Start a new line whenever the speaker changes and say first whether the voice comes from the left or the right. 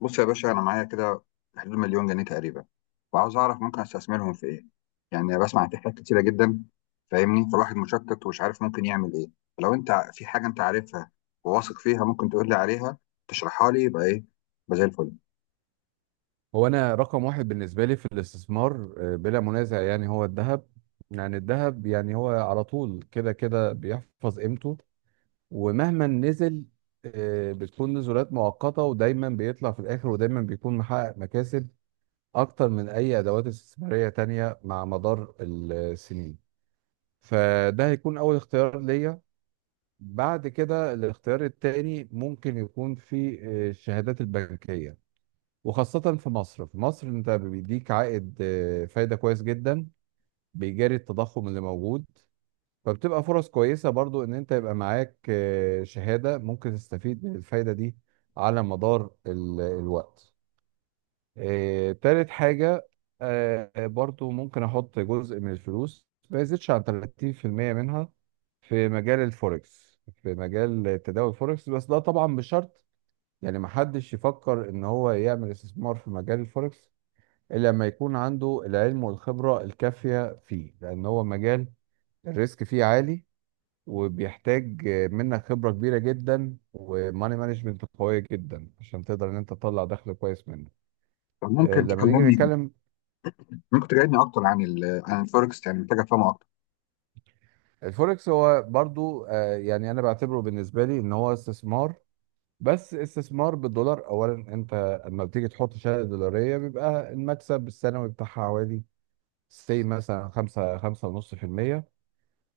left: بص يا باشا، انا معايا كده في حدود مليون جنيه تقريبا، وعاوز اعرف ممكن استثمرهم في ايه. يعني بسمع عن حاجات كتيره جدا، فاهمني، فالواحد مشتت ومش عارف ممكن يعمل ايه. فلو انت في حاجه انت عارفها وواثق فيها، ممكن تقول لي عليها، تشرحها لي، يبقى ايه؟ يبقى زي الفل.
right: هو انا رقم واحد بالنسبه لي في الاستثمار، بلا منازع يعني هو الذهب. يعني الذهب، يعني هو على طول كده كده بيحفظ قيمته. ومهما نزل، بتكون نزولات مؤقته، ودايما بيطلع في الاخر، ودايما بيكون محقق مكاسب اكتر من اي ادوات استثماريه تانية مع مدار السنين. فده هيكون اول اختيار ليا. بعد كده الاختيار التاني ممكن يكون في الشهادات البنكيه. وخاصة في مصر انت بيديك عائد، فايدة كويس جدا، بيجاري التضخم اللي موجود. فبتبقى فرص كويسة برضو ان انت يبقى معاك شهادة ممكن تستفيد من الفايدة دي على مدار الوقت. تالت حاجة، برضو ممكن احط جزء من الفلوس ما يزيدش عن 30% منها في مجال تداول الفوركس، بس ده طبعا بشرط. يعني محدش يفكر ان هو يعمل استثمار في مجال الفوركس لما يكون عنده العلم والخبرة الكافية فيه، لأن هو مجال الريسك فيه عالي، وبيحتاج منك خبرة كبيرة جدا وماني مانجمنت قوية جدا عشان تقدر إن أنت تطلع دخل كويس منه.
left: طب ممكن
right: لما نيجي
left: تكلمني،
right: نتكلم
left: ممكن تجاوبني اكتر عن عن الفوركس، يعني محتاج افهمه اكتر.
right: الفوركس، هو برضو يعني أنا بعتبره بالنسبة لي إن هو استثمار، بس استثمار بالدولار. أولا، أنت لما بتيجي تحط شهادة دولارية بيبقى المكسب السنوي بتاعها حوالي سي مثلا 5 5.5%.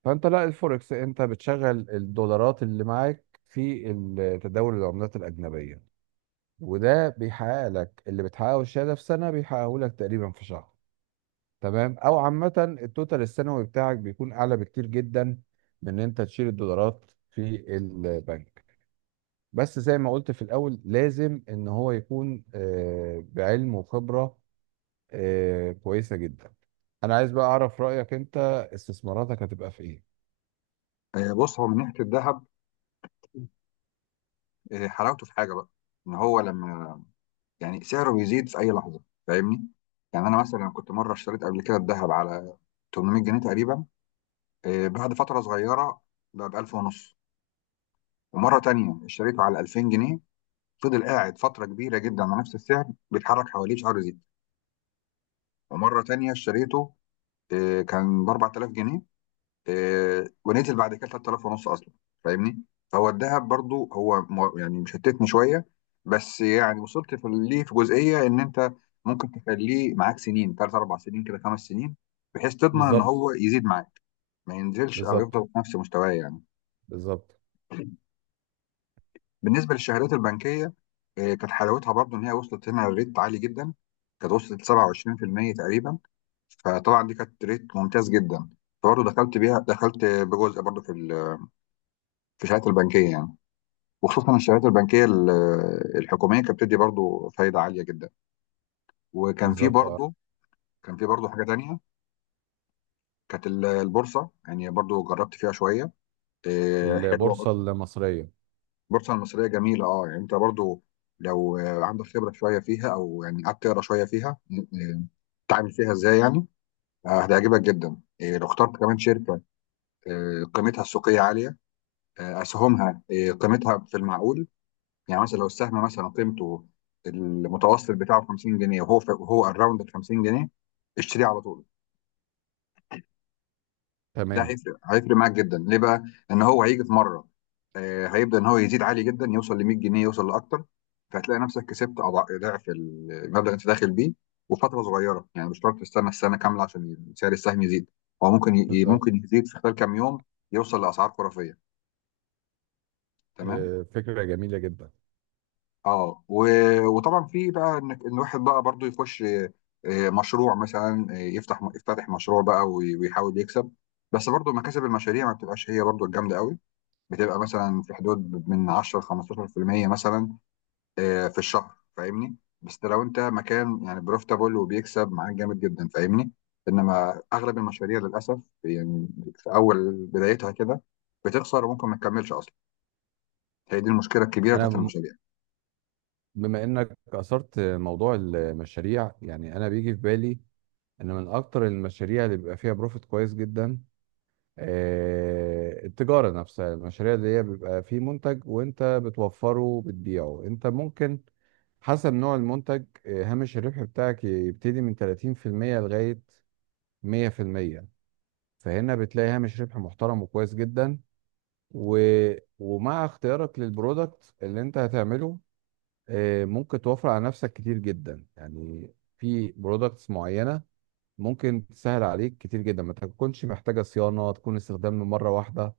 right: فانت لا، الفوركس انت بتشغل الدولارات اللي معاك في تداول العملات الاجنبيه، وده بيحقق لك اللي بتحققه الشهاده في سنه، بيحققه لك تقريبا في شهر. تمام. او عامه، التوتال السنوي بتاعك بيكون اعلى بكتير جدا من ان انت تشيل الدولارات في البنك. بس زي ما قلت في الاول، لازم ان هو يكون بعلم وخبره كويسه جدا. انا عايز بقى اعرف رايك انت، استثماراتك هتبقى في ايه؟
left: بص، هو من ناحيه الذهب، حلاوته في حاجه بقى، ان هو لما، يعني سعره بيزيد في اي لحظه، فاهمني. يعني انا مثلا كنت مره اشتريت قبل كده الذهب على 800 جنيه تقريبا، بعد فتره صغيره بقى ب 1000 ونص، ومره تانية اشتريته على 2000 جنيه، فضل قاعد فتره كبيره جدا على نفس السعر، بيتحرك حواليه شعره زيت. ومره تانية اشتريته، كان ب 4000 جنيه، ونزل بعد كده 3000 ونص اصلا، فاهمني. فهو الذهب برضو هو يعني مشتتني شويه، بس يعني وصلت في ليه في جزئيه ان انت ممكن تخليه معاك سنين، ثلاث اربع سنين كده، خمس سنين، بحيث تضمن ان هو
right: بالظبط.
left: يزيد معاك، ما ينزلش او
right: بالظبط.
left: يفضل في نفس مستواه يعني.
right: بالظبط.
left: بالنسبه للشهادات البنكيه، كانت حلاوتها برضو ان هي وصلت هنا لريت عالي جدا، كانت وصلت 27% تقريبا، فطبعا دي كانت ريت ممتاز جدا. برضه دخلت بيها، دخلت بجزء برضه في في الشهادات البنكيه يعني، وخصوصا الشهادات البنكيه الحكوميه، كانت بتدي برضو فايده عاليه جدا. وكان في
right: بالظبط، اه.
left: برضو، حاجه تانية، كانت البورصه، يعني برضو جربت فيها شويه. إيه، حلوه
right: البورصة
left: برضو.
right: المصرية.
left: البورصه المصريه جميله، اه. يعني انت برضو لو عندك خبره شويه فيها، او يعني قعدت تقرا شويه فيها، تتعامل فيها ازاي يعني، هتعجبك جدا. لو اخترت كمان شركه قيمتها السوقيه عاليه، اسهمها قيمتها في المعقول، يعني مثلا لو السهم مثلا قيمته المتوسط بتاعه 50 جنيه وهو وهو اراوند ال 50 جنيه، اشتريه على طول. ده
right: تمام.
left: هيفرق هيفرق معاك جدا. ليه بقى؟ ان هو هيجي في مره هيبدا ان هو يزيد عالي جدا، يوصل ل 100 جنيه، يوصل لاكتر. فهتلاقي نفسك كسبت ضعف المبلغ اللي انت داخل بيه وفتره صغيره، يعني مش شرط تستنى السنه كامله عشان سعر السهم يزيد. هو
right: بالظبط.
left: ممكن يزيد في خلال كام يوم، يوصل لاسعار خرافيه، تمام.
right: فكرة جميلة جدا.
left: اه وطبعا في بقى ان الواحد بقى برضو يخش، مشروع مثلا، يفتتح مشروع بقى ويحاول يكسب، بس برضو مكاسب المشاريع ما بتبقاش هي برضو الجامده قوي، بتبقى مثلا في حدود من 10 ل 15% مثلا في الشهر، فاهمني. بس لو انت مكان يعني بروفيتابل وبيكسب معاك جامد جدا، فاهمني. انما اغلب المشاريع للاسف، يعني في اول بدايتها كده، بتخسر وممكن ما تكملش اصلا. هي دي المشكله الكبيره
right: انا
left: بتاعت المشاريع.
right: بما انك اثرت موضوع المشاريع، يعني انا بيجي في بالي ان من اكتر المشاريع اللي بيبقى فيها بروفيت كويس جدا، التجارة نفسها. المشاريع اللي هي بيبقى فيه منتج وانت بتوفره وبتبيعه، انت ممكن، حسب نوع المنتج، هامش الربح بتاعك يبتدي من 30% لغاية 100%. فهنا بتلاقي هامش ربح محترم وكويس جدا. و... ومع اختيارك للبرودكت اللي انت هتعمله، ممكن توفر على نفسك كتير جدا. يعني في برودكتس معينة ممكن تسهل عليك كتير جدا، ما تكونش محتاجة صيانة، تكون استخدام من مرة واحدة.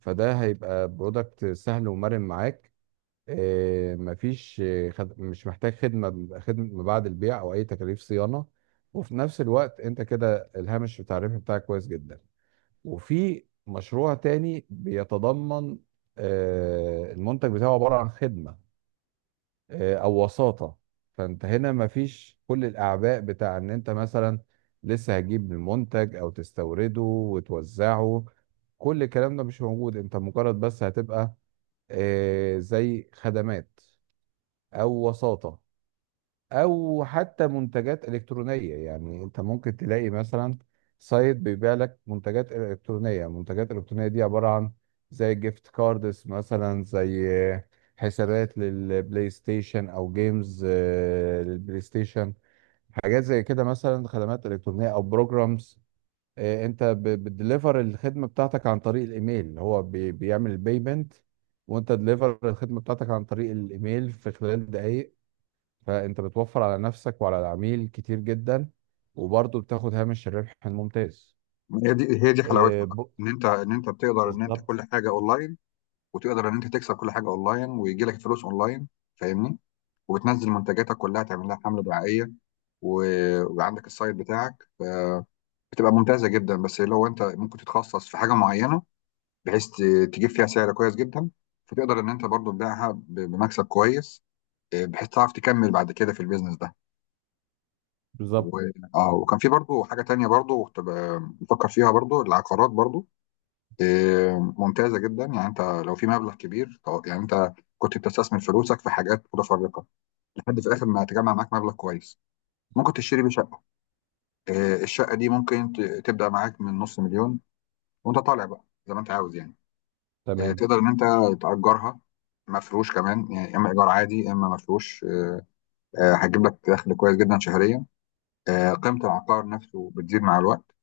right: فده هيبقى برودكت سهل ومرن معاك. مفيش مش محتاج خدمة بعد البيع أو أي تكاليف صيانة. وفي نفس الوقت أنت كده الهامش بتاع الربح بتاعك كويس جدا. وفي مشروع تاني بيتضمن المنتج بتاعه عبارة عن خدمة، أو وساطة. فأنت هنا مفيش كل الأعباء بتاع إن أنت مثلا لسه هتجيب المنتج أو تستورده وتوزعه، كل الكلام ده مش موجود. أنت مجرد بس هتبقى زي خدمات أو وساطة، او حتى منتجات الكترونيه. يعني انت ممكن تلاقي مثلا سايت بيبيع لك منتجات الالكترونيه، دي عباره عن زي جيفت كاردز مثلا، زي حسابات للبلاي ستيشن او جيمز، للبلاي ستيشن. حاجات زي كده، مثلا خدمات الكترونيه او بروجرامز. انت بتدليفر الخدمه بتاعتك عن طريق الايميل، هو بيعمل البيمنت، وانت دليفر الخدمه بتاعتك عن طريق الايميل في خلال دقائق. فانت بتوفر على نفسك وعلى العميل كتير جدا، وبرضه بتاخد هامش الربح الممتاز.
left: ما هي دي حلاوتها
right: آه،
left: بقى،
right: ب-
left: ان انت بتقدر ان انت
right: بالظبط.
left: كل حاجه اونلاين، وتقدر ان انت تكسب كل حاجه اونلاين، ويجي لك فلوس اونلاين، فاهمني. وبتنزل منتجاتك كلها، تعمل لها حمله دعائيه وعندك السايت بتاعك، فبتبقى ممتازه جدا. بس لو انت ممكن تتخصص في حاجه معينه بحيث تجيب فيها سعر كويس جدا، فتقدر ان انت برضو تبيعها بمكسب كويس، بحيث تعرف تكمل بعد كده في البيزنس ده. و...
right: بالظبط.
left: اه، وكان في برضو حاجه تانية برضو، كنت بفكر فيها برضو، العقارات برضو، إيه، ممتازة جدا. يعني انت لو في مبلغ كبير، يعني انت كنت بتستثمر فلوسك في حاجات متفرقة لحد في الاخر ما تجمع معاك مبلغ كويس، ممكن تشتري بيه شقة. إيه، الشقة دي ممكن تبدأ معاك من نص مليون، وانت طالع بقى زي ما انت عاوز يعني. إيه،
right: تمام،
left: تقدر ان انت تأجرها مفروش كمان، يعني اما ايجار عادي اما مفروش. إيه، هتجيب لك دخل كويس جدا شهريا. إيه، قيمة العقار نفسه بتزيد مع الوقت.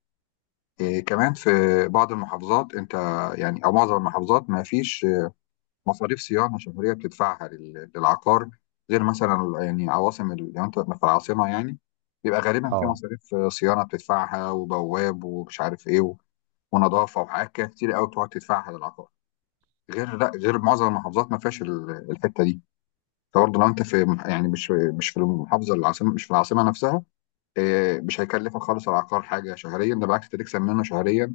left: إيه، كمان في بعض المحافظات انت، يعني او معظم المحافظات، ما فيش مصاريف صيانه شهريه بتدفعها للعقار، غير مثلا يعني عواصم لو انت في العاصمه يعني، بيبقى غالبا في
right: اه.
left: مصاريف صيانه بتدفعها، وبواب ومش عارف ايه ونظافه وحاجات كده كتير قوي بتقعد تدفعها للعقار. غير معظم المحافظات ما فيهاش الحته دي. فبرضه لو انت في يعني مش في المحافظه العاصمه، مش في العاصمه نفسها، مش هيكلفك خالص العقار حاجه شهريا، ده بالعكس انت تكسب منه شهريا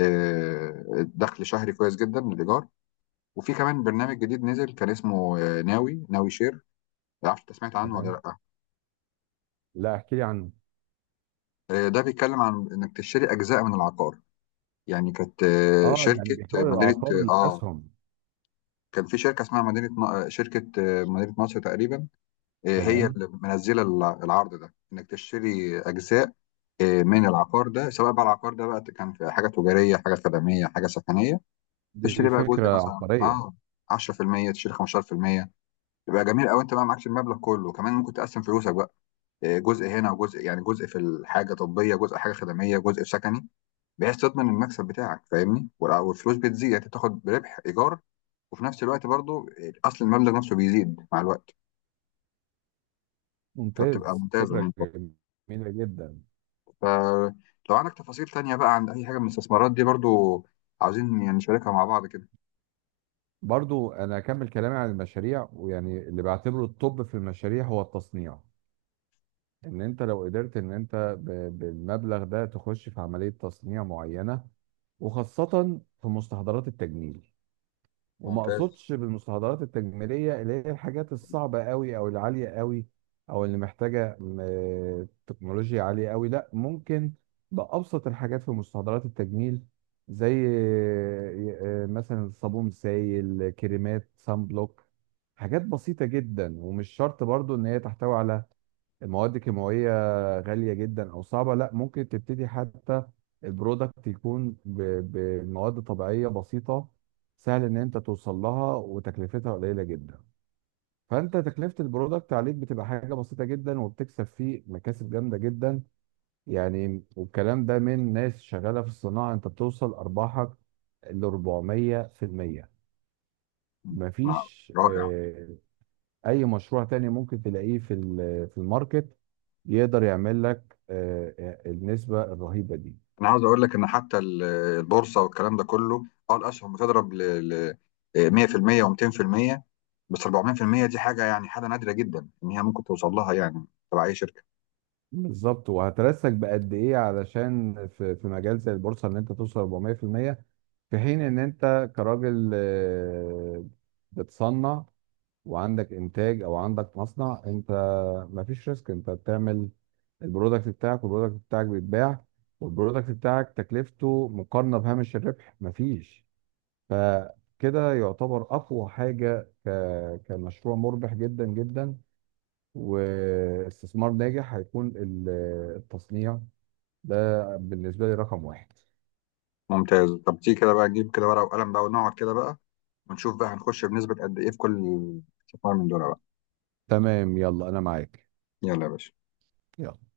left: آه، دخل شهري كويس جدا من الايجار. وفي كمان برنامج جديد نزل، كان اسمه ناوي ناوي شير، ما اعرفش انت سمعت عنه ولا
right: تمام.
left: لا.
right: لا، احكي لي عنه.
left: ده بيتكلم عن انك تشتري اجزاء من العقار، يعني كانت
right: اه، يعني
left: شركه،
right: بيحول
left: مدينه
right: العقار لاسهم.
left: كان في شركه اسمها مدينه شركه، مدينه نصر تقريبا. هي
right: تمام،
left: اللي منزله العرض ده، انك تشتري اجزاء من العقار ده، سواء بقى العقار ده بقى كان في حاجه تجاريه، حاجه خدميه، حاجه سكنيه.
right: دي
left: تشتري بقى جزء
right: فكره
left: مثلا،
right: عبقريه.
left: اه، 10%، تشتري 15%، يبقى جميل قوي، انت بقى معكش المبلغ كله، كمان ممكن تقسم فلوسك جزء هنا وجزء، يعني جزء في الحاجه طبيه، جزء حاجه خدميه، جزء في سكني، بحيث تضمن المكسب بتاعك، فاهمني. والفلوس بتزيد، يعني أنت بتاخد بربح ايجار، وفي نفس الوقت برضو اصل المبلغ نفسه بيزيد مع الوقت، فبتبقى
right: ممتاز،
left: ممتازه
right: فكره
left: يعني.
right: جميله جدا.
left: فلو عندك تفاصيل تانية بقى عن اي حاجه من الاستثمارات دي برضو، عاوزين يعني نشاركها مع بعض كده.
right: برضو انا اكمل كلامي عن المشاريع، ويعني اللي بعتبره الطب في المشاريع هو التصنيع. ان انت لو قدرت ان انت بالمبلغ ده تخش في عملية تصنيع معينة، وخاصة في مستحضرات التجميل. وما
left: ممتاز.
right: اقصدش بالمستحضرات التجميلية اللي هي الحاجات الصعبة قوي او العالية قوي او اللي محتاجة تكنولوجيا عالية قوي. لا، ممكن بأبسط الحاجات في مستحضرات التجميل، زي مثلا صابون سائل، كريمات سان بلوك. حاجات بسيطة جدا، ومش شرط برضو ان هي تحتوي على مواد كيماوية غالية جدا أو صعبة. لا، ممكن تبتدي حتى البرودكت يكون بمواد طبيعية بسيطة، سهل إن أنت توصل لها وتكلفتها قليلة جدا. فأنت تكلفة البرودكت عليك بتبقى حاجة بسيطة جدا، وبتكسب فيه مكاسب جامدة جدا يعني. والكلام ده من ناس شغالة في الصناعة. أنت بتوصل أرباحك ل 400%.
left: مع-
right: مفيش
left: رائع.
right: اي مشروع تاني ممكن تلاقيه في في الماركت يقدر يعمل لك النسبة الرهيبة دي.
left: انا عاوز اقول لك ان حتى البورصه والكلام ده كله، اه، الاسهم بتضرب ل 100% و200%، بس 400% دي حاجه يعني حاجه نادره جدا ان هي ممكن توصل لها يعني تبع اي شركه.
right: بالظبط. وهترسك بقد ايه علشان في مجال زي البورصة ان انت توصل 400% في المية، في حين ان انت كراجل، بتصنع وعندك انتاج او عندك مصنع، انت مفيش ريسك. انت بتعمل البرودكت بتاعك، والبرودكت بتاعك بيتباع، والبرودكت بتاعك تكلفته مقارنة بهامش الربح مفيش. فكده يعتبر اقوى حاجه كمشروع مربح جدا جدا، واستثمار ناجح. هيكون التصنيع ده بالنسبه لي رقم واحد.
left: ممتاز. طب تيجي كده بقى نجيب كده ورقه وقلم بقى ونقعد كده بقى، ونشوف بقى هنخش بنسبه قد ايه في كل استثمار من دول بقى.
right: تمام، يلا انا معاك.
left: يلا يا باشا.
right: يلا.